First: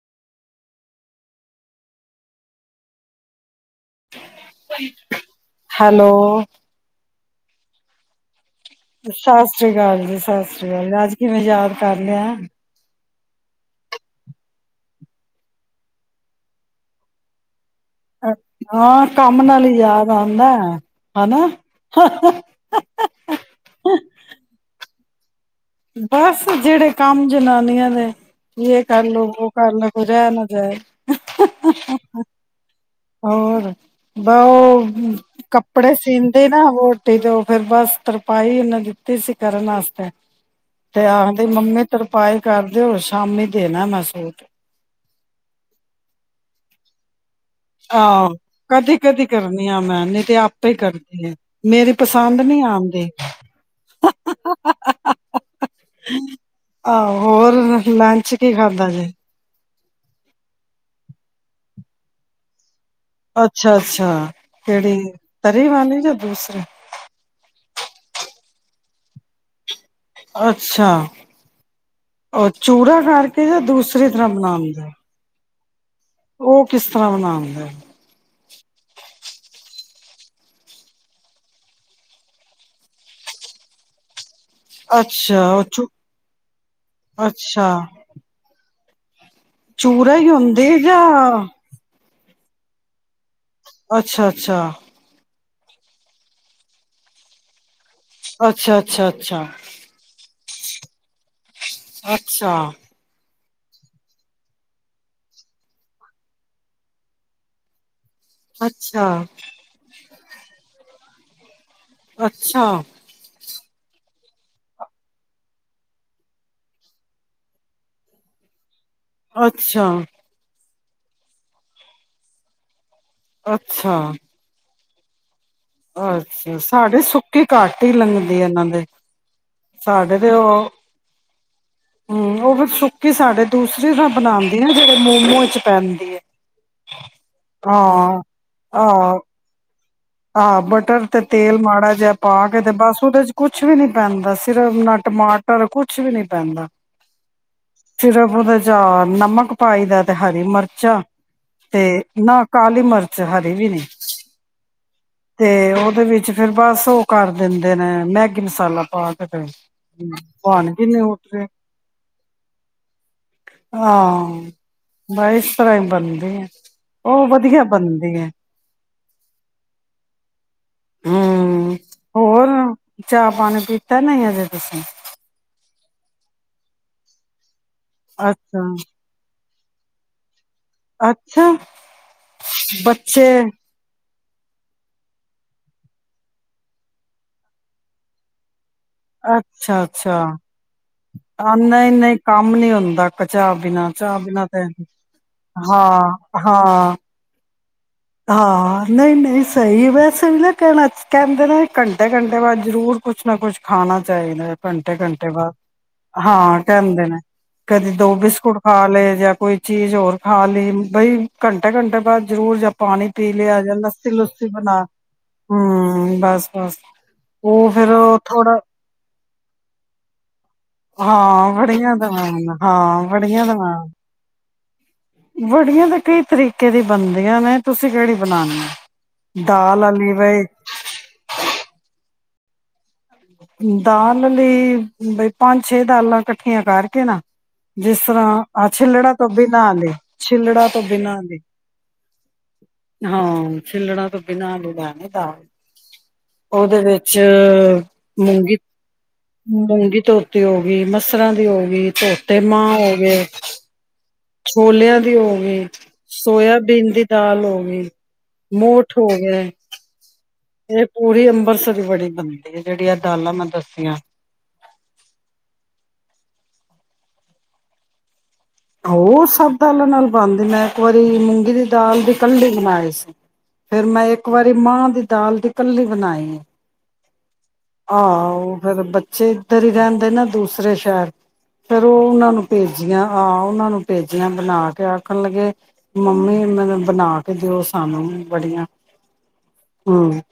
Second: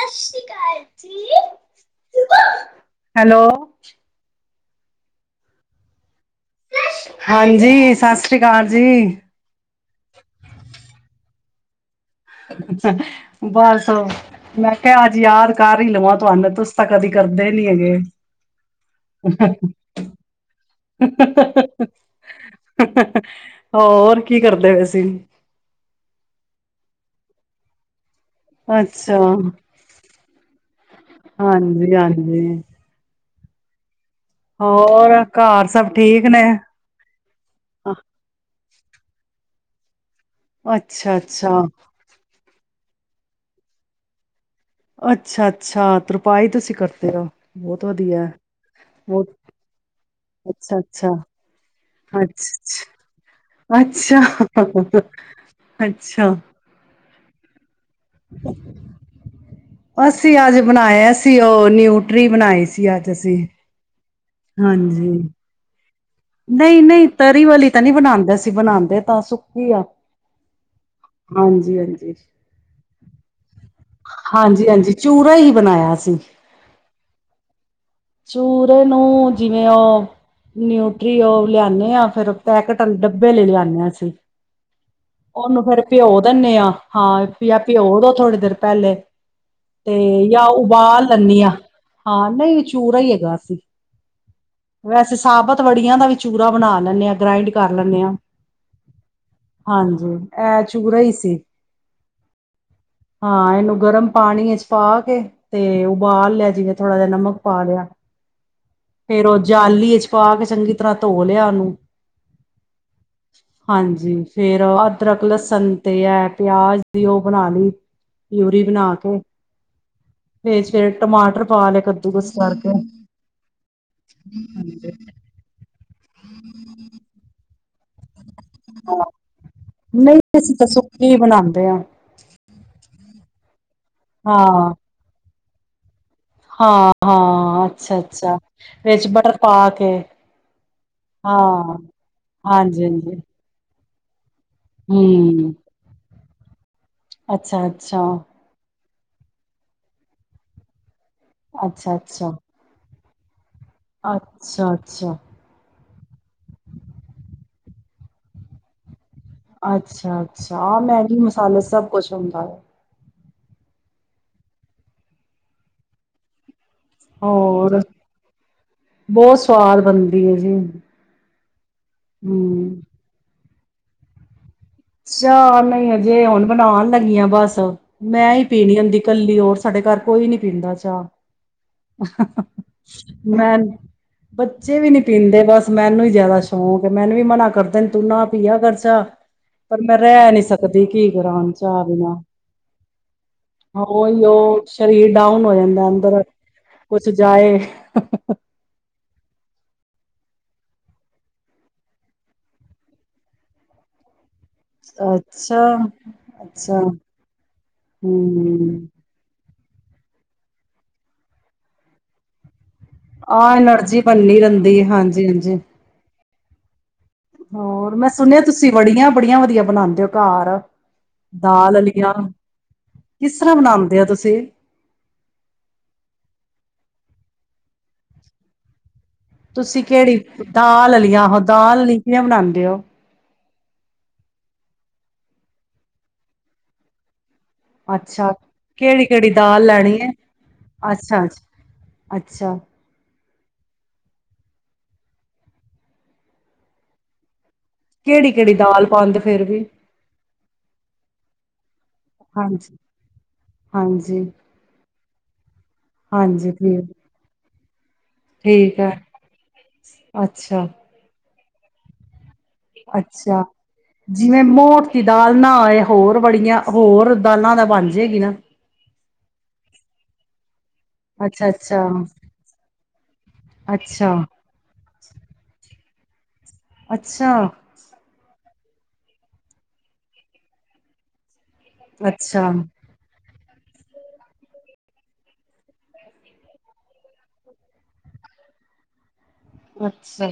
ਸਤ ਸ਼੍ਰੀ ਅਕਾਲ ਜ hello. Hello. ਹਾਂਜੀ ਸਸ। ਸਤਿ ਸ੍ਰੀ ਅਕਾਲ ਜੀ ਸਤਿ ਸ੍ਰੀ ਅਕਾਲ ਜੀ ਅੱਜ ਕਿਵੇਂ ਯਾਦ। ਕਰ ਲਿਆ? ਚ ਬਸ ਮੈਂ ਕਿਹਾ ਅੱਜ ਯਾਦ ਕਰ ਹੀ ਲਵਾਂ ਤੁਹਾਨੂੰ ਤ ਤਾਂ ਕਦੀ ਕਰਦੇ ਨ ਹੈਗੇ ਹਾਂ, ਕੰਮ ਨਾਲ ਹੀ ਯਾਦ ਆਉਂਦਾ ਹਨਾ। ਹੋਰ ਕੀ ਕਰਦੇ ਵੈਸੀਂ ਹ। ਬਸ ਜਿਹੜੇ ਕੰਮ ਜਨਾਨੀਆਂ ਦੇ ਇਹ ਅੱਛਾ ਕਰਲੋ ਉਹ ਕਰ ਲ ਕੋ ਰਹਿ ਨਾ ਜਾਏ। ਹਾਂਜੀ ਹਾਂਜੀ ਹੋਰ ਬ ਉਹ ਹੋਰ ਘਰ ਸਭ ਕੱਪੜੇ ਠੀਕ ਨੇ ਸੀਦੇ ਨਾ ਵੋਟੀ ਚ ਫੇਰ ਬਸ ਤਰਪਾਈ ਉਹ ਕੀਤੀ ਸੀ ਕਰਨ ਵਾਸਤੇ ਤੇ ਅੱਛਾ ਆਹਦੇ ਅੱਛਾ ਮੰਮੀ ਤਰਪਾਏ ਕਰਦੇਓ ਸ਼ਾਮੀ ਦੇਣਾ ਮਹਿਸੂਸ ਅੱਛਾ ਅੱਛਾ ਤਰਪਾਾਈ ਤੁਸੀਂ ਕਰਦੇ ਹੋ ਬਹੁਤ ਵਧੀਆ ਆਹੋ ਕਦੇ ਕਦੀ ਬਹੁਤ ਕਰਨੀ ਆ ਮੈਂ ਨਹੀਂ ਤੇ ਆਪੇ ਅੱਛਾ ਅੱਛਾ ਕਰਦੀ ਆ ਮੇਰੀ ਪਸੰਦ ਨੀ ਅੱਛਾ ਆਉਂਦੀ ਅੱਛਾ ਅੱਛਾ ਅੱਛਾ। ਆਹੋ ਹੋਔਰ ਲੰਚ ਕੀ ਖਾਧ ਜੇ ਅਸੀਂ ਅੱਜ ਬਣਾਇਆ ਸੀ ਉਹ ਨਿਊਟਰੀ ਬਣਾਈ ਸੀ ਅੱਜ ਅਸੀਂ ਅੱਛਾ ਅੱਛਾ [inaudible] [unintelligible] ਨਹੀਂ -ਨਹੀਂ ਤਰੀ ਵਾਲੀ ਤਾਂ ਨਹੀਂ ਬਣਾਦੇ ਅਸੀ, ਅਸੀ ਬਣਾਦੇ ਤਾਂ ਸੁੱਕੀ ਆ। ਅੱਛਾ ਹਾਂਜੀ-ਹਾਂਜੀ, ਅ, ਚੂਰਾ ਕਰ ਕੇ ਜਾਂ ਦੂਸਰਾ ਹਾਂਜੀ -ਹਾਂਜੀ ਚੂੂਰਾ ਸਹੀ ਬਣਾਇਆ ਸ - ਉਹ ਕਿਸ ਤਰ੍ਹਾਂ ਬਣਾਦੇ ਔ ਚੂਰੇ ਨੂੰ ਜਿਵੇਂ ਔ, ਨਿਊਟਰੀ ਔ ਲਿਆਨੇ ਆ, ਫਿਰ ਪੈਕੇਟ ਆਲੇ ਡੱਬੇ ਆਲੀ ਲਿਆਨੇ ਆ ਅਸੀਂ ਅੱਛਾ ਉਹਨੂੰ ਉਹ ਫੇਰ ਚੂ ਭਿਓ ਦਿੰਨੇ ਆਂ, ਹਾਂ ਵੀ ਜਾਂ ਅੱਛਾ ਭਿਓ ਦੋ ਥੋੜੀ ਦੇਰ ਪਹਿਲੇ ਚੂਰਾ ਤੇ ਹੀ ਜਾਂ ਹੁੰਦੀ ਜਾਂ ਉਬਾਲ ਲੈਂਦੀ ਆ, ਹਾਂ। ਦਹੀਂ 'ਚ ਚੂੂਰਾ ਹੀ ਹੈਗਾ। ਅੱਛਾ -ਅੱਛਾ ਵੈਸੇ ਸਾਬਤ ਵੜੀਆਂ ਦਾ ਵੀ ਚੂਰਾ ਬਣਾ ਲੈਂਨੇ ਆ, ਗ੍ਰਾਇੰਡ ਕਰ ਲੈਂਨੇ ਆ। ਅੱਛਾ- ਅੱਛਾ -ਅੱਛਾ -ਅੱਛਾ ਅਹ ਚੂਰਾ ਹੀ ਸੀ। ਅੱਛਾ ਹਾਂ ਇਹਨੂੰ ਗਰਮ ਪਾਣੀ ਵਿੱਚ ਪਾ ਕੇ ਤੇ ਉਬਾਲ ਲੈਨੀ ਆ ਥੋੜ੍ਹਾ ਜਿਹਾ ਨਮਕ ਪਾ ਲਿਆ। ਅੱਛਾ ਫੇਰ ਉਹ ਜਾਲੀ ਚ ਪਾ ਕੇ ਚੰਗੀ ਤਰ੍ਹਾਂ ਧੋ ਲਿਆ ਉਹਨੂੰ ਅੱਛਾ ਹਾਂਜੀ ਫੇਰ ਅਦਰਕ, ਲਸਣ ਤੇ ਹੈ ਪਿਆਜ ਦੀ ਉਹ ਬਣਾ ਲਈ, ਪਊਰੀ ਬਣਾ ਕੇ ਅੱਛਾ ਫਿਰ ਟਮਾਟਰ ਪਾ ਲਏ, ਕ ਤੇ ਕੁਛ ਕਰਦੇ ਆਂ। ਅੱਛਾ ਅੱਛਾ, ਸਾਡੇ ਸੁੱਕੀ ਘੱਟ ਹੀ ਲੰਘਦੀ - ਨਹੀਂ ਅਸੀਂ ਤਾਂ ਸੁੱਕੀ ਬਣਾਦੇ ਹੂੰ ਉਹ ਵੀ ਸੁ ਕਿ ਸਾਡੇ ਦੂਸਰੇ ਤਾਂ ਬਣਾਉਂਦੀ ਐ, ਹਾਂ ਜਿਹੜੇ ਮੋਮੋ ਚ' ਪੈਂਦੀ ਐ ਹਾਂ -ਹਾਂ ਅੱਛਾ -ਅੱਛਾ ਵਿੱਚ ਆਹ ਬਟਰ ਪਾ ਕੇ ਆਹ ਬਟਰ ਤੇ ਹਾਂ ਤੇਲ ਮਾੜਾ ਜਿਹਾ ਪਾ ਕੇ ਤੇ ਹਾਂਜੀ ਬਸ ਹਾਂਜੀ ਉਹਦੇ ਚ' ਕੁਛ ਵੀ ਨੀ ਪੈਂਦਾ ਸੀ ਮਟਰ ਨਾ ਹਮ ਟਮਾਟਰ ਕੁਛ ਵੀ ਨੀ ਪੈਂਦਾ- ਅੱਛਾ ਅੱਛਾ ਸਿਰਫ ਉਹਦੇ ਵਿੱਚ ਪਿਆਜ ਨਮਕ ਪਾਈ ਦਾ ਤੇ ਹਰੀ ਮਿਰਚਾਂ ਤੇ ਅੱਛਾ ਅੱਛਾ ਨਾਲ ਕਾਲੀ ਮਰਚ ਚਾਟ ਅੱਛਾ ਅੱਛਾ ਤੇ ਉਹਦੇ ਵਿੱਚ ਫੇਿਰ ਬਸ ਉਹ ਕਰ ਦਿੰਦੇ ਨੇ ਮੈਗੀ ਮਸਾਲਾ ਪਾ ਕੇ ਤੇ ਅੱਛਾ ਬਣ ਅੱਛਾ ਗਈ ਮੈਗੀ ਨਿਊਟਰੀ ਮਸਾਲੇ ਸਭ ਕੁਛ ਹੁੰਦਾ ਹੈ ਹਾਂ ਬ ਇਸ ਤਰ੍ਹਾਂ ਹੀ ਬਣਦੇ ਆ ਹੋਰ ਬਹੁਤ ਸਵਾਦ ਬਣਦੀ ਹੈ ਜੀ ਹਮ ਹੋਰ ਹਮ ਚਾਹ ਪਾਣੀ ਚਾ ਤਾਂ ਨਹੀਂ ਹਜੇ ਚਅ ਨਹੀਂ ਹੈ ਜੇ ਹੁਣ ਬਣਾਉਣ ਲੱਗੀਆਂ ਬਸ ਮੈਂ ਹੀ ਅੱਛਾ ਪੀਣੀ ਹੁੰਦੀ ਕੱਲੀ ਹੋਰ ਸਾਡੇ ਘਰ ਕੋਈ ਨੀ ਪੀਂਦਾ ਚਾਹ ਅੱਛਾ ਬੱਚੇ ਮੈਂ ਬੱਚੇ ਵੀ ਨੀ ਪੀਂਦੇ ਬਸ ਮੈਨੂੰ ਹੀ ਜਿਆਦਾ ਸ਼ੌਕ ਹੈ ਮੈਨੂੰ ਵੀ ਮਨਾ ਕਰਦੇ ਨੇ ਤੂੰ ਨਾ ਪੀਆ ਕਰ ਅੱਛਾ ਪਰ ਅੱਛਾ ਮੈਂ ਅੱਛਾ ਰਹਿ ਨਹੀਂੀ ਸਕਦੀ ਕੀ ਕਰਾਂ ਹੁਣ ਚਾਹ ਨਹੀਂ ਬਿਨਾਂ ਨਹੀਂ ਕੰਮ ਨੀ ਹੁੰਦਾ ਚਾਹ ਬਿਨਾਂ ਚਾਹ ਉਹੀ ਬਿਨਾਂ ਉਹ ਸਰੀਰ ਡਾਊਨ ਹੋ ਜਾਂਦਾ ਹਾਂ ਅੰਦਰ ਹਾਂ ਕੁਛ ਜਾਏ ਹਾਂ, ਨਹੀਂ, ਨਹੀਂ ਸਹੀ ਵੈਸੇ ਵੀ ਨਾ ਕ ਕਹਿੰਦੇ ਨੇ ਘੰਟੇ- ਘੰਟੇ ਬਾਅਦ ਜ਼ਰੂਰ ਕੁਛ ਨਾ ਕੁਛ ਖਾਣਾ ਚਾਹੀਦਾ। ਘੰਟੇ ਘੰਟੇ ਬਾਅਦ ਅੱਛਾ, ਹਾਂ ਅੱਛਾ ਕਹਿੰਦੇ ਨੇ ਕਦੀ ਦੋ ਬਿਸਕੁਟ ਖਾ ਹੂੰ ਲਏ ਜਾਂ ਕੋਈ ਚੀਜ਼ ਹੋਰ ਖਾ ਲਈ ਬਈ ਘੰਟੇ ਘੰਟੇ ਬਾਅਦ ਜਰੂਰ ਜਾ ਪਾਣੀ ਪੀ ਆਹ ਲਿਆ ਜਾ ਐਨਰਜੀ ਲੱਸੀ ਬੰਨੀ ਲੁੱਸੀ ਰਹਿੰਦੀ ਬਣਾ ਹੈ ਹਾਂਜੀ ਹਾਂਜੀ ਹੂੰ ਬਸ ਬਸ, ਉਹ ਫੇਰ ਹੋਰ ਮੈਂ ਉਹ ਸੁਣਿਆ ਥੋੜਾ ਤੁਸੀਂ ਵੜੀਆਂ ਬੜੀਆਂ ਵਧੀਆ ਬਣਾਉਂਦੇ ਹੋ ਘਰ ਹਾਂ ਦਾਲ ਬੜੀਆਂ ਅਲੀਆਂ ਦਵਾ ਹਾਂ ਕਿਸ ਬੜੀਆਂ ਤਰ੍ਹਾਂ ਦਵਾ ਬਣਾਉਂਦੇ ਹੋ ਤੁਸੀਂ [unintelligible] ਵੜੀਆਂ ਤਾਂ ਕਈ ਤਰੀਕੇ ਦੀ ਬਣਦੀਆਂ ਨੇ ਤੁਸੀਂ ਕਿਹੜੀ ਬਨਾਉਣੇ ਹੋ। ਤੁਸੀਂ ਕਿਹੜੀ ਦਾਲ ਅਲੀਆ ਉਹ ਦਾਲ ਅਲੀ ਕੀਆ ਬਣਾਦੇ ਓ ਦਾਲ ਆਲੀ ਬਈ ਪੰਜ ਛੇ ਦਾਲਾਂ ਇਕੱਠੀਆਂ ਕਰਕੇ ਨਾ ਜਿਸ ਅੱਛਾ ਤਰ੍ਹਾਂ ਆਹ ਕਿਹੜੀ ਛਿੱਲੜਾ ਤੋਂ ਕਿਹੜੀ ਦਾਲ ਬਿਨਾਂ ਦੇ ਲੈਣੀ ਹੈ ਛਿੱਲੜਾ ਤੋਂ ਬਿਨਾਂ ਅੱਛਾ ਦੇ, ਅੱਛਾ ਅੱਛਾ ਹਾਂ। ਛਿੱਲੜਾਂ ਤੋਂ ਬਿਨਾਂ ਲੈਣੀ ਆ ਦਾਲ ਉਹਦੇ ਵਿੱਚ ਕਿਹੜੀ ਕਿਹੜੀ ਮੂੰਗੀ ਦਾਲ ਪਾਉਂਦੇ ਫੇਰ ਵੀ? ਮੂੰਗੀ ਧੋਤੀ ਹੋ ਗਈ, ਮੱਸਰਾਂ ਦੀ ਹੋ ਗਈ। ਫਿਰ ਤੇ ਨਾ। ਹਾਂਜੀ [unintelligible] ਹਾਂਜੀ ਛੋਲਿਆਂ ਦੀ ਹੋ ਗੀ ਹਾਂਜੀ ਸੋਇਆਬੀਨ ਠੀਕ ਦੀ ਦਾਲ ਹੋ ਗੀ, ਠੀਕ ਹੈ ਮੋਠ ਹੋ ਗਏ। ਅੱਛਾ ਇਹ ਪੂਰੀ ਅੰ ਮਸਰ ਦੀ ਬੜੀ ਬੰਦੀ ਅੱਛਾ, ਜਿਵੇਂ ਮੋਠ ਦੀ ਦਾਲ ਨਾ ਹੋਏ ਹੋਰ ਬੜੀਆਂ ਹੋਰ ਦਾਲਾਂ ਦਾ ਬਣ ਜਾਏਗੀ ਨਾ? ਹੋ ਸਭ ਦਾਲਾਂ ਨਾਲ ਬਣਦੀ ਏ, ਇੱਕ ਵਾਰੀ ਅੱਛਾ ਮੂੰਗੀ ਦੀ ਅੱਛਾ ਦਾਲ ਦੀ ਕੱਲੀ ਬਣਾਈ ਸੀ, ਫੇਰ ਮੈਂ ਅੱਛਾ ਇੱਕ ਵਾਰੀ ਮਾਂ ਦੀ ਦਾਲ ਦੀ ਕੱਲੀ ਬਨਾਇ ਏ। ਅੱਛਾ। ਆਓ। ਜਦੋ ਬੱਚੇ ਇੱਧਰ ਹੀ ਰਹਿੰਦੇ ਨਾ ਦੂਸਰੇ ਸ਼ਹਿਰ। ਫੇਰ ਔ ਔਨਾਂ ਅੱਛਾ ਨੂੰ ਭੇਜੀਆਂ ਆ ਔਨਾਂ ਨੂੰ ਭੇਜਿਆ ਬਣਾ ਕੇ ਆਖਣ ਲੱਗੇ ਮੰਮੀ ਮੈਨੂੰ ਬਣਾ ਕੇ ਦਿਓ ਸਾਨੂੰ ਬੜੀਆਂ। ਹਾਂ, ਅੱਛਾ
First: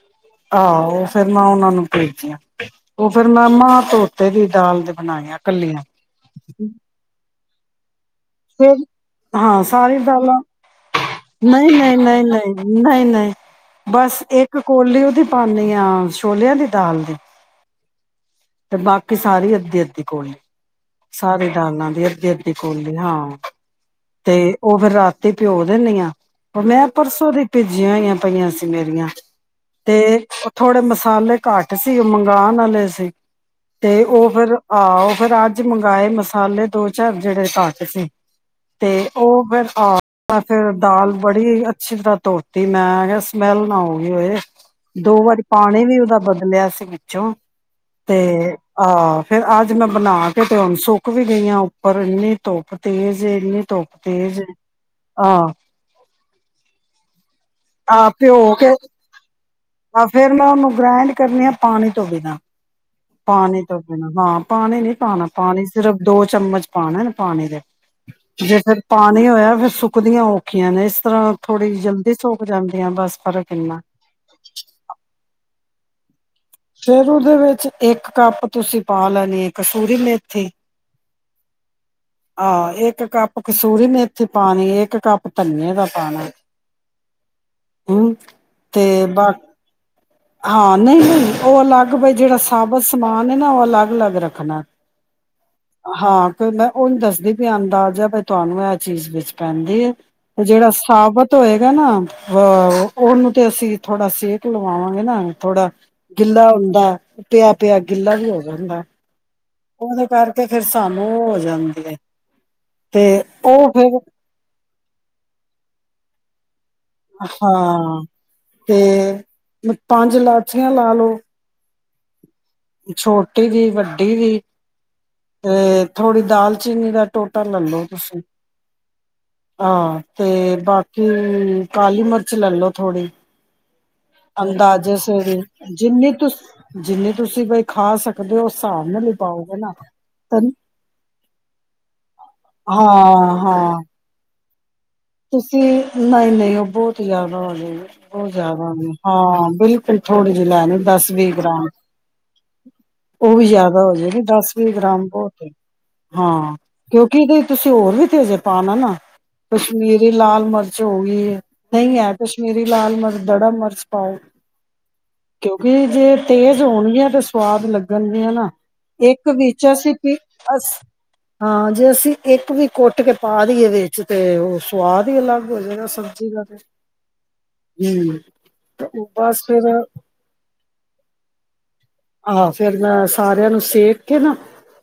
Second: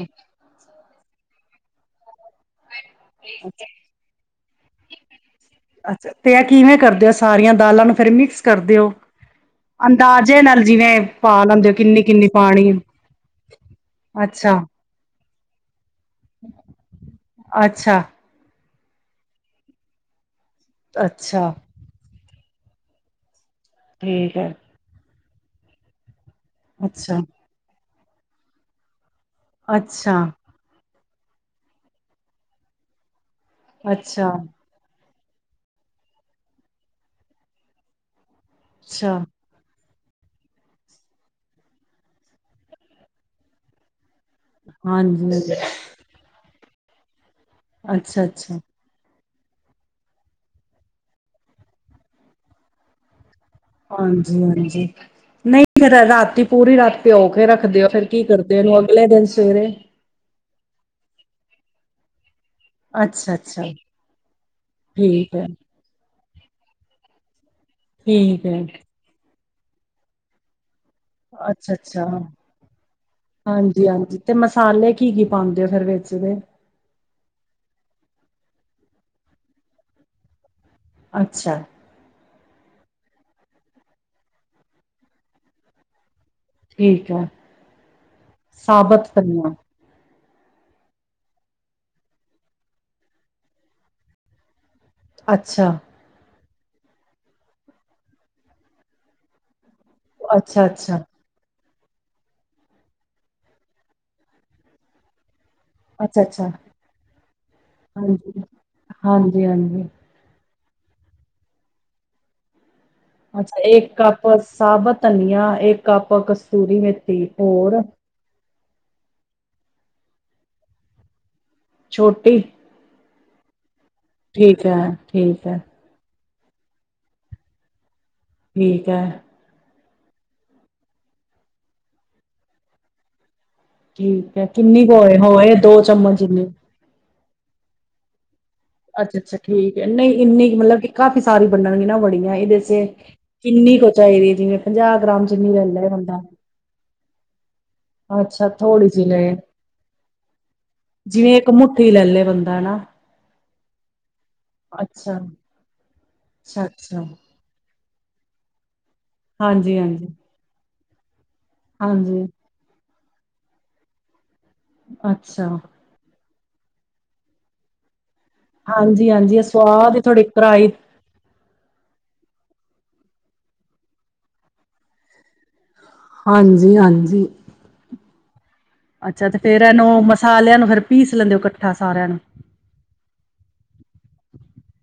ਆਓ। ਫਿਰ ਮੈਂ ਔਨਾਂ ਨੂੰ ਭੇਜੀਆਂ। ਔ ਫਿਰ ਮੈਂ ਮਾਂ ਤੋਤੇ ਦੀ ਦਾਲ ਦੇ ਬਣਾਈਆ ਕਲੀਆ ਅੱਛਾ ਤੇ ਇਹ ਕਿਵੇਂ ਕਰਦੇ ਹੋ ਸਾਰੀਆਂ ਦਾਲਾਂ ਨੁੰ ਫਿਰ ਹਾਂ ਸਾਰੀ ਦਾਲਾਂ ਅੰਦਾਜ਼ੇ ਨਾਲ ਜਿਵੇਂ ਪਾ ਲੈਂਦੇ ਨਹੀਂ ਹੋ ਨਹੀਂ ਕਿੰਨੀ ਨਹੀਂ ਕਿੰਨੀ ਨਹੀਂ, ਪਾਣੀ ਨਹੀਂ ਨਹੀਂ, ਬਸ ਅੱਛਾ ਇੱਕ ਕੋਲੀ ਔਦੀ ਭਾਨਿਆ ਛੋਲਿਆਂ ਦੀ ਦਾਲ ਦੀ? ਅੱਛਾ ਤੇ ਬਾਕੀ ਸਾਰੀ ਅੱਧੀ ਅੱਧੀ ਕੋਲੀ। ਸਾਰੇ ਅੱਛਾ ਦਾਲਾਂ ਦੇ ਅੱਧੇ ਅੱਧੀ ਦੀ ਕੋਲੀ ਹਾਂ। ਤੇ ਠੀਕ ਹੈ ਔ ਫਿਰ ਰਾਤ ਤੇ ਭਿਓ ਦਿੰਨੀ ਆਂ। ਮੈਂ ਅੱਛਾ ਪਰਸੋਂ ਦੀ ਭੇਜੀ ਜਿ ਹੋਈਆਂ ਪਈਆਂ ਸੀ ਮੇਰੀਆਂ ਤੇ ਅੱਛਾ ਉਥੋਂੜੇ ਮਸਾਲੇ ਮਸਾਲੇ ਘੱਟ ਸੀ ਉਹ ਮੰਗਉਣ ਵਾਲੇ ਸੀ। ਤੇ ਉਹ ਅੱਛਾ ਫੇਰ ਆਹ ਫਿਰ ਅੱਜ ਮੰਗਵਾਏ ਮਸਾਲੇ ਦੋ ਚਾਰ ਜਿਹੜੇ ਘਟ ਸੀ। ਤੇ ਅੱਛਾ ਉਹ ਫੇਰ ਆ ਮੈਂ ਫਿਰ ਦਾਲ ਬੜੀ ਅੱਛੀ ਤਰ੍ਹਾਂ ਧੋਤੀ ਮੈਂ ਕਿਹਾ ਸਮੈਲ ਨਾ ਹੋਵੇ। ਹੋਏ ਦੋ ਵਾਰੀ ਹਾਂਜੀ ਪਾਣੀ ਵੀ ਉਹਦਾ ਬਦਲਿਆ ਸੀ। ਵਿੱਚੋਂ ਅੱਛਾ ਤੇ ਅੱਛਾ ਅਹ- ਫੇਿਰ ਅੱਜ ਮੈਂ ਬਣਾ ਕੇ ਤੇ ਹੁਣ ਸੁੱਕ ਵੀ ਗਈ ਹਾਂ ਉੱਪਰ ਇੰਨੀ ਧੁੱਪ ਤੇਜ਼ ਏ ਇੰਨੀ ਧੁੱਪ ਤੇਜ਼ ਹਾਂਜੀ ਏ -ਹਾਂਜੀ ਆਹ ਨਹੀਂ ਰਾਤੀ ਪੂਰੀ ਰਾਤ ਪਿਓ ਕੇ ਰੱਖ ਰੱਖਦੇ ਆ ਫਿਰ ਕੀ ਕਰਦੇ ਇਹਨੂੰ ਅਗਲੇ ਦਿਨ ਸਵੇਰੇ ਤਾਂ ਫੇਰ ਮੈਂ ਉਹਨੂੰ ਗ੍ਰੈਂਡ ਕਰਨੀ ਆ ਪਾਣੀ ਤੋਂ ਬਿਨਾ ਪਾਣੀ ਅੱਛਾ-ਅੱਛਾ ਤੋਂ ਪੀਣਾ ਹਾਂ ਪਾਣੀ ਨੀ ਪਾਉਣਾ ਠੀਕ ਹੈ ਪਾਣੀ ਸਿਰਫ ਦੋ ਚਮਚ ਪਾਉਣਾ ਨਾ ਪਾਣੀ ਦੇ- ਠੀਕ ਜੇ ਹੈ ਫੇਰ ਪਾਣੀ ਹੋਇਆ ਸੁੱਕਦੀਆਂ ਔਖੀਆਂ ਨੇ। ਇਸ ਤਰ੍ਹਾਂ ਥੋੜ੍ਹੀ ਅੱਛਾ-ਅੱਛਾ ਜਲਦੀ ਸੌਕ ਜਾਂਦੀ ਆ ਬਸ ਫ਼ਰਕ ਇੰਨਾ। ਹਾਂਜੀ-ਹਾਂਜੀ ਤੇ ਮਸਾਲੇ ਕੀ ਕੀ ਪਾਉਂਦੇ ਆ ਫਿਰ ਵਿੱਚ ਈਦੇ ਫਿਰ ਉਹਦੇ ਵਿੱਚ ਇੱਕ ਕੱਪ ਤੁਸੀਂ ਪਾ ਲੈਣੀ ਕਸੂਰੀ ਮੇਥੀ ਅੱਛਾ। ਆਹੋ ਇੱਕ ਕੱਪ ਕਸੂਰੀ ਮੇਥੀ ਪਾਉਣੀ ਇੱਕ ਕੱਪ ਧਨੀਏ ਦਾ ਪਾਉਣਾ ਠੀਕ ਹੈ। ਤੇ ਸਾਬਤ ਬਾ ਕਰਨਾ ਹਾਂ ਨਹੀਂ ਨਹੀਂ ਉਹ ਅਲੱਗ ਬ ਜਿਹੜਾ ਸਾਬਤ ਸਮਾਨ ਹੈ। ਨਾ ਉਹ ਅਲੱਗ ਅਲੱਗ ਰੱਖਣਾ ਅੱਛਾ। ਹਾਂ ਮੈਂ ਉਜ ਦੱਸਦੀ ਪਈ ਆ ਅੰਦਾਜ਼ਾ ਬਈ ਤੁਹਾਨੂੰ ਇਹ ਚੀਜ਼ ਵਿੱਚ ਪੈਂਦੀ ਆ ਜਿਹੜਾ ਅੱਛਾ-ਅੱਛਾ ਸਾਬਤ ਹੋਏਗਾ ਹੈਨਾ ਉਹਨੂੰ ਤੇ ਅਸੀਂ ਥੋੜਾ ਸੇਕ ਲਵਾਵਾਂਗੇ ਹਾਂ ਨਾ- ਥੋੜਾ ਅੱਛਾ-ਅੱਛਾ ਗਿੱਲਾ ਹੁੰਦਾ ਪਿਆ ਪਿਆ ਗਿੱਲਾ ਵੀ ਹੋ ਜਾਂਦਾ ਹਾਂਜੀ -ਹਾਂਜੀ- ਫੇਿਰ ਸਾਨੂੰ ਉਹ ਹੋ ਜਾਂਦੀ ਆ ਅੱਛਾ ਇੱਕ ਕੱਪ ਸਾਬਤ ਧਨੀਆ ਇੱਕ ਕੱਪ ਕਸ ਸੂਰੀ ਮੇਥੀ ਹੋਰ ਹਾਂ ਤੇ ਪੰਜ ਲਾਚੀਆਂ ਲਾ ਲਓ ਛੋਟੀ ਟੀ ਵੀ ਵੱਡੀ ਦੀ ਠੀਕ ਹੈ ਠੀਕ ਹੈ ਤੇ ਥੋੜੀ ਦਾਲਚੀਨੀ ਦਾ ਟੋਟਾ ਲੈਲੋ ਤੁਸੀਂ ਠੀਕ ਹੈ ਹਾਂ ਤੇ ਬਾਕੀ ਕਾਲੀ ਮਿਰਚ ਲੈਲੋ ਥੋੜ੍ਹੀ ਠੀਕ ਹੈ ਕਿੰਨੀ ਅੰਦਾਜ਼ੇ ਕੋਏ ਸਿਰ ਹੋਵੇ ਦੋ ਜਿੰਨੀ ਚਮਚ ਜਿੰਨੇ ਤੁਸੀਂ ਜਿੰਨੀ ਤੁਸੀਂ ਬਈ ਖਾ ਸਕਦੇ ਹੋ ਹਿਸਾਬ ਨਾਲ ਹੀ ਅੱਛਾ ਅੱਛਾ ਪਾਓਗੇ ਨਾ ਠੀਕ ਹੈ ਨਹੀਂ ਇੰਨੀ ਮਤਲਬ ਕਿ ਕਾਫ਼ੀ ਸਾਰੀ ਬੰਡਣਗੇ ਨਾ ਬੜੀਆਂ ਇਹਦੇ ਚ ਹਾਂ ਕਿੰਨੀ ਹਾਂ ਕੁ ਚਾਹੀਦੀ ਜਿਵੇਂ ਪੰਜਾਹ ਗ੍ਰਾਮ ਜਿੰਨੀ ਤੁਸੀਂ ਲੈ ਲਏ ਬੰਦਾ ਨਹੀਂ ਨਹੀਂ ਉਹ ਬਹੁਤ ਆ ਜ਼ਾਦਾ ਹੋ ਜਾਏਗੀ ਬ ਅੱਛਾ ਜ਼ਿਆਦਾ ਥੋੜ੍ਹੀ ਜਿਹੀ ਲਏ ਹਾਂ ਬਿਲਕੁਲ ਥੋੜੀ ਜਿਹੀ ਲੈਣੀ ਦਸ ਵੀਹ ਜਿਵੇਂ ਇੱਕ ਗ੍ਰਾਮ ਮੁੱਠੀ ਲੈ ਲਏ ਬੰਦਾ ਹਨਾ ਉਹ ਵੀ ਜਿਆਦਾ ਹੋ ਜਾ ਨੀ ਦਸ ਵੀਹ ਗ੍ਰਾਮ ਅੱਛਾ ਬਹੁਤ ਹਾਂ ਅੱਛਾ ਅੱਛਾ ਕਿਉਂਕਿ ਇਹਦੇ ਹੋਰ ਵੀ ਤੇ ਅਜੇ ਪਾਣਾ ਨਾ ਹਾਂਜੀ ਹਾਂਜੀ ਖੀਰੀ ਲਾਲ ਮਰਚ ਓਹ ਵੀ ਹੈ ਨਹੀਂ ਹੈ ਹਾਂਜੀ ਕਸ਼ਮੀਰੀ ਲਾਲ ਮਰਚ ਥੋੜਾ ਮਰਚ ਪਾਓ ਅੱਛਾ ਕਿਉਂਕਿ ਜੇ ਤੇਜ਼ ਹੋਣਗੀਆਂ ਤੇ ਸੁਵਾਦ ਲੱਗਣ ਹਨਾ ਹਾਂਜੀ ਇੱਕ ਹਾਂਜੀ ਇਹ ਵੀਚ ਅ ਸੀ ਸਵਾਦ ਹੀ ਕਿ ਥੋੜੀ ਕਰਾਈ ਅਸੀ ਹਾਂ ਜੇ ਅਸੀਂ ਇੱਕ ਵੀ ਕੁੱਟ ਕੇ ਪਾ ਦੀਈਏ ਵਿੱਚ ਤੇ ਉਹ ਸਵਾਦ ਹੀ ਅਲੱਗ ਹੋ ਜਾਏਗਾ ਸਬਜ਼ੀ ਦਾ ਤੇ ਹਾਂਜੀ ਹਾਂਜੀ ਹੂੰ- ਤੇ ਉਹ ਅੱਛਾ ਤੇ ਬਸ ਫੇਰ ਇਹ ਨੂੰ ਮਸਾਲਿਆਂ ਨੂੰ ਫਿਰ ਪੀਸ ਲੈਂਦੇ ਐ ਕ ਆਹੋ ਫੇਰ ਮੈਂ ਸਾਰਿਆਂ ਨੂੰ ਸੇਕ ਕੇ ਨਾ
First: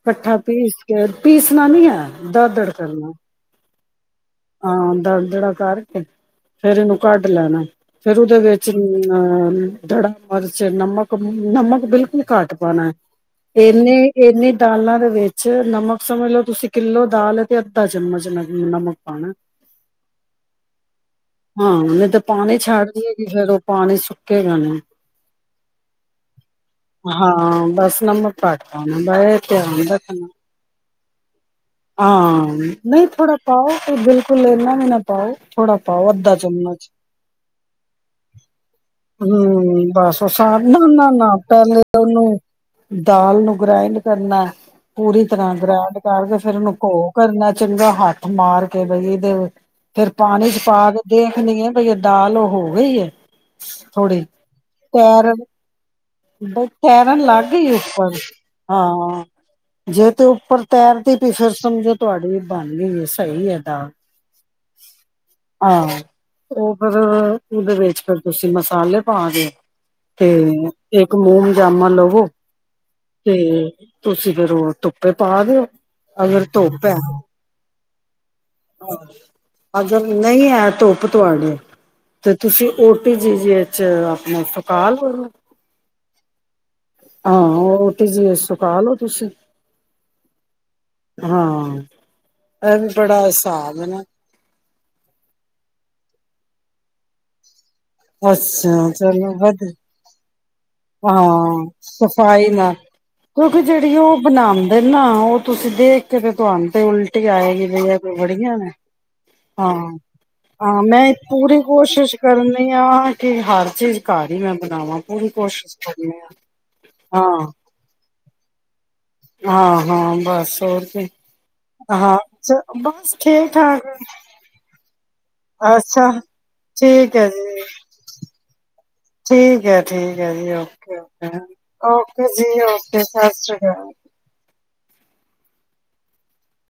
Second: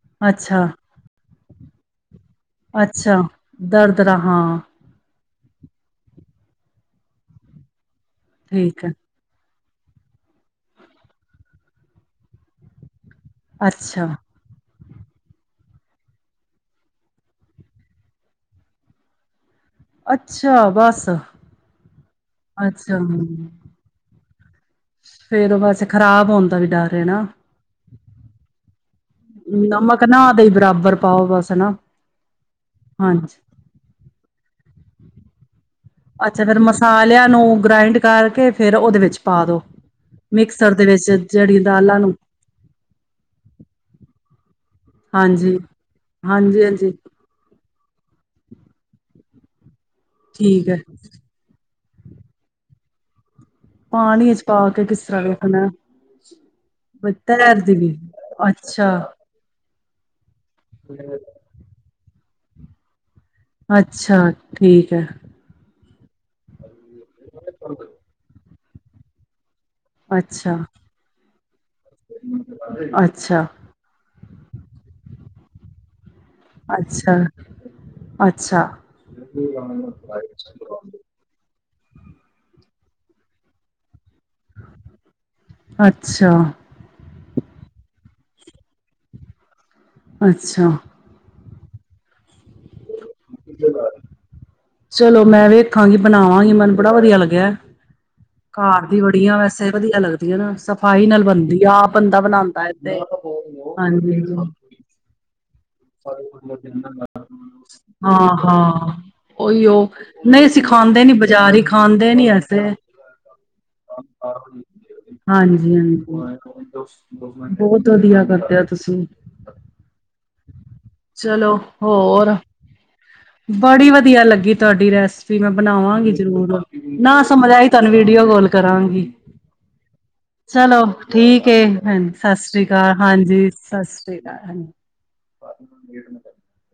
ਕੱਠਾ ਅੱਛਾ ਪੀਸ ਕੇ ਪੀਸਣਾ ਨੀ ਏ, ਦਰ ਦੜ ਕਰਨਾ। ਦਰ ਤਰ੍ਹਾਂ ਹਾਂ ੜ ਕਰਕੇ ਫੇਰ ਇਹਨੂੰ ਕੱਢ ਲੈਣਾ। ਫਿਰ ਉਹਦੇ ਵਿੱਚ ਠੀਕ ਹੈ, ਨ ਦੜਾ ਮਿਰਚ ਨਮਕ, ਨਮਕ ਬਿਲਕੁਲ ਘੱਟ ਪਾਣਾ। ਅੱਛਾ। ਇਹਨੇ-ਇਹਨੇ। ਦਾਲਾਂ ਦੇ ਵਿੱਚ ਨਮਕ ਸਮਝ ਲਓ, ਤੁਸੀਂ ਕਿਲੋ ਦਾਲ ਤੇ ਅੱਧਾ ਚਮਚ ਨ ਨਮਕ ਪਾਣਾ ਅੱਛਾ ਬਸ, ਹਾਂ ਨਹੀਂ ਤੇ ਪਾਣੀ ਛੱਡ ਅੱਛਾ ਦੇਏਗੀ ਹੂੰ, ਫੇਰ ਉਹ ਪਾਣੀ ਸੁੱਕੇਗਾ ਨੀ, ਫੇਰ ਉਹ ਬਸ ਖ਼ਰਾਬ ਹੋਣ ਦਾ ਵੀ ਡਰ ਹੈ ਨਾ। ਹਾਂ ਬਸ ਨਮਕ ਪਾ ਦੇਣਾ ਬ ਇਹ ਧਿਆਨ ਨਮਕ ਰੱਖਣਾ। ਨਾ ਦੇ ਬਰਾਬਰ ਪਾਓ ਬਸ ਨਾ, ਹਾਂ ਨਹੀਂ ਥੋੜਾ ਹਾਂਜੀ, ਪਾਓ ਤੇ ਬਿਲਕੁਲ ਇੰਨਾ ਵੀ ਨਾ ਪਾਉ ਥੋੜਾ ਪਾਓ ਅੱਧਾ ਅੱਛਾ ਫੇਰ ਚਮਚ ਮਸਾਲਿਆਂ ਨੂੰ ਗ੍ਰਾਇੰਡ ਕਰਕੇ ਫੇਰ ਉਹਦੇ ਵਿੱਚ ਪਾ ਦੋ, ਹਮ ਬਸ ਸਾਰੇ ਮਿਕਸਰ ਆ ਦੇ ਵਿੱਚ ਨਾ-ਨਾ ਜਿਹੜੀ ਪਹਿਲੇ ਦਾਲਾਂ ਨੂੰ, ਉਹਨੂੰ ਦਾਲ ਨੂੰ ਗ੍ਰੈਂਡ ਕਰਨਾ ਪੂਰੀ ਤਰ੍ਹਾਂ ਹਾਂਜੀ। ਗ੍ਰੈਂਡ ਕਰਕੇ ਫਿਰ ਨੂੰ ਕੋ ਹਾਂਜੀ-ਹਾਂਜੀ, ਕਰਨਾ ਚੰਗਾ ਹੱਥ ਮਾਰ ਕੇ ਬਈ ਇਹਦੇ ਫੇਰ ਪਾਣੀ ਚ ਠੀਕ ਹੈ, ਪਾ ਕੇ ਦੇਖਣੀ ਏ ਭਈ ਦਾਲ ਹੋ ਗਈ ਏ। ਪਾਣੀ ਚ ਪਾ ਕੇ ਕਿਸ ਤਰ੍ਹਾਂ ਵੇਖਣਾ। ਬਈ ਬ ਤੈਰਨ ਲੱਗ ਈ ਤੈਰਦੀ ਵੀ, ਉੱਪਰ ਅੱਛਾ। ਹਾਂ। ਜੇਹ ਤੇ ਉ ਪਰ ਤੈਰਦੀ ਪਈ ਸਮਝੋ ਤੁਹਾਡੀ ਬਣ ਗਈ ਸੀ। ਅੱਛਾ ਠੀਕ ਏ। ਆਹੋ ਉਹ ਪਰ ਉਹਦੇ ਵਿੱਚ ਫੇਰ ਤੁਸੀਂ ਮਸ ਆਲੇ ਪਾ ਦੇ ਅੱਛਾ। ਇੱਕ ਮੂੰਹ ਪਜਾਮਾ ਲਵੋ, ਤੇ ਅੱਛਾ। ਤੁਸੀਂ ਫੇਰ ਉਹ ਧੁੱਪੇ ਪਾ ਦਿਓ, ਅਗਰ ਧੁੱਪ ਹੈ, ਅੱਛਾ, ਅੱਛਾ, ਅਗਰ ਨਹੀਂ ਹੈ ਧੁੱਪ ਤੁਹਾਡੇ ਤੇ ਤੁਸੀਂ, ਓਟੀ ਜੀ ਜ ਆਪਣਾ ਸਕਾਲ, ਅੱਛਾ। ਹਾਂ ਓਟੀ ਜੀ ਸੁਖਾਲ ਹੋ ਤੁਸੀਂ, ਅੱਛਾ। ਹਾਂ, ਅ ਬੜਾ ਹਿਸਾਬ ਨਾ, ਚਲੋ ਮੈਂ ਵੇਖਾਂਗੀ ਬਣਾਵਾਂਗੀ ਮੈਨੂੰ ਬੜਾ ਵਧੀਆ ਲੱਗਿਆ। ਘਰ ਅੱਛਾ ਦੀ ਚਲੋ ਬੜੀਆਂ ਵੈਸੇ ਵਧੀਆ ਲੱਗਦਾ [unintelligible] ਹਾਂ, ਸਫ਼ਾਈ ਨਾਲ ਤੇ ਕਿਉਂਕਿ ਜਿਹੜੀ ਉਹ ਹਾਂਜੀ ਬਣਾਉਂਦੇ ਨਾ ਉਹ ਤੁਸੀਂ ਦੇਖ ਕੇ ਤੇ ਤੁਹਾਨੂੰ ਤੇ ਉਲਟੀ ਆਏਗੀ ਬਈ ਏ ਕੋਈ ਹਾਂ, ਵਰੀਆਂ ਨੇ, ਹਾਂ। ਹਾਂ, ਉਹੀਓ ਨਹੀਂ ਹਾਂ ਸਿਖਾਦੇ ਮੈਂ ਨੀ ਬਾਜ਼ਾਰ ਪੂਰੀ ਹੀ ਖਾਂਦੇ ਕੋਸ਼ਿਸ਼ ਨੀ ਐਸੇ ਕਰਨੀ ਆ ਕਿ ਹਰ ਚੀਜ਼ ਘਰ ਹੀ ਮੈਂ ਬਣਾਵਾਂ ਪੂਰੀ ਕੋਸ਼ਿਸ਼ ਹਾਂਜੀ, ਕਰਨੀ ਆ ਬਹੁਤ ਵਧੀਆ ਕਰਦੇ ਆ ਤੁਸੀਂ ਹਾਂ-ਹਾਂ ਚਲੋ ਹੋਰ, ਬਸ ਠੀਕ ਠਾਕ ਬੜੀ ਵਧੀਆ ਲੱਗੀ ਤੁਹਾਡੀ ਰੈਸਪੀ ਮੈਂ ਅੱਛਾ ਬਣਾਵਾਂਗੀ ਜ਼ਰੂਰ ਠੀਕ ਨਾ ਹੈ ਸਮਝ ਜੀ ਆਈ ਤੁਹਾਨੂੰ ਵੀਡੀਓ ਕਾਲ ਕਰਾਂਗੀ, ਠੀਕ ਹੈ ਠੀਕ ਹੈ ਜੀ ਚਲੋ ਓਕੇਓ ਠੀਕ ਏ ਭੈਣ ਓਕੇ ਸਤਿ ਜੀ ਸ੍ਰੀ ਅਕਾਲ ਓਕੇ ਸਤਿ ਹਾਂਜੀ ਸ਼੍ਰੀ ਅਕਾਲ। [unintelligible] [unintelligible]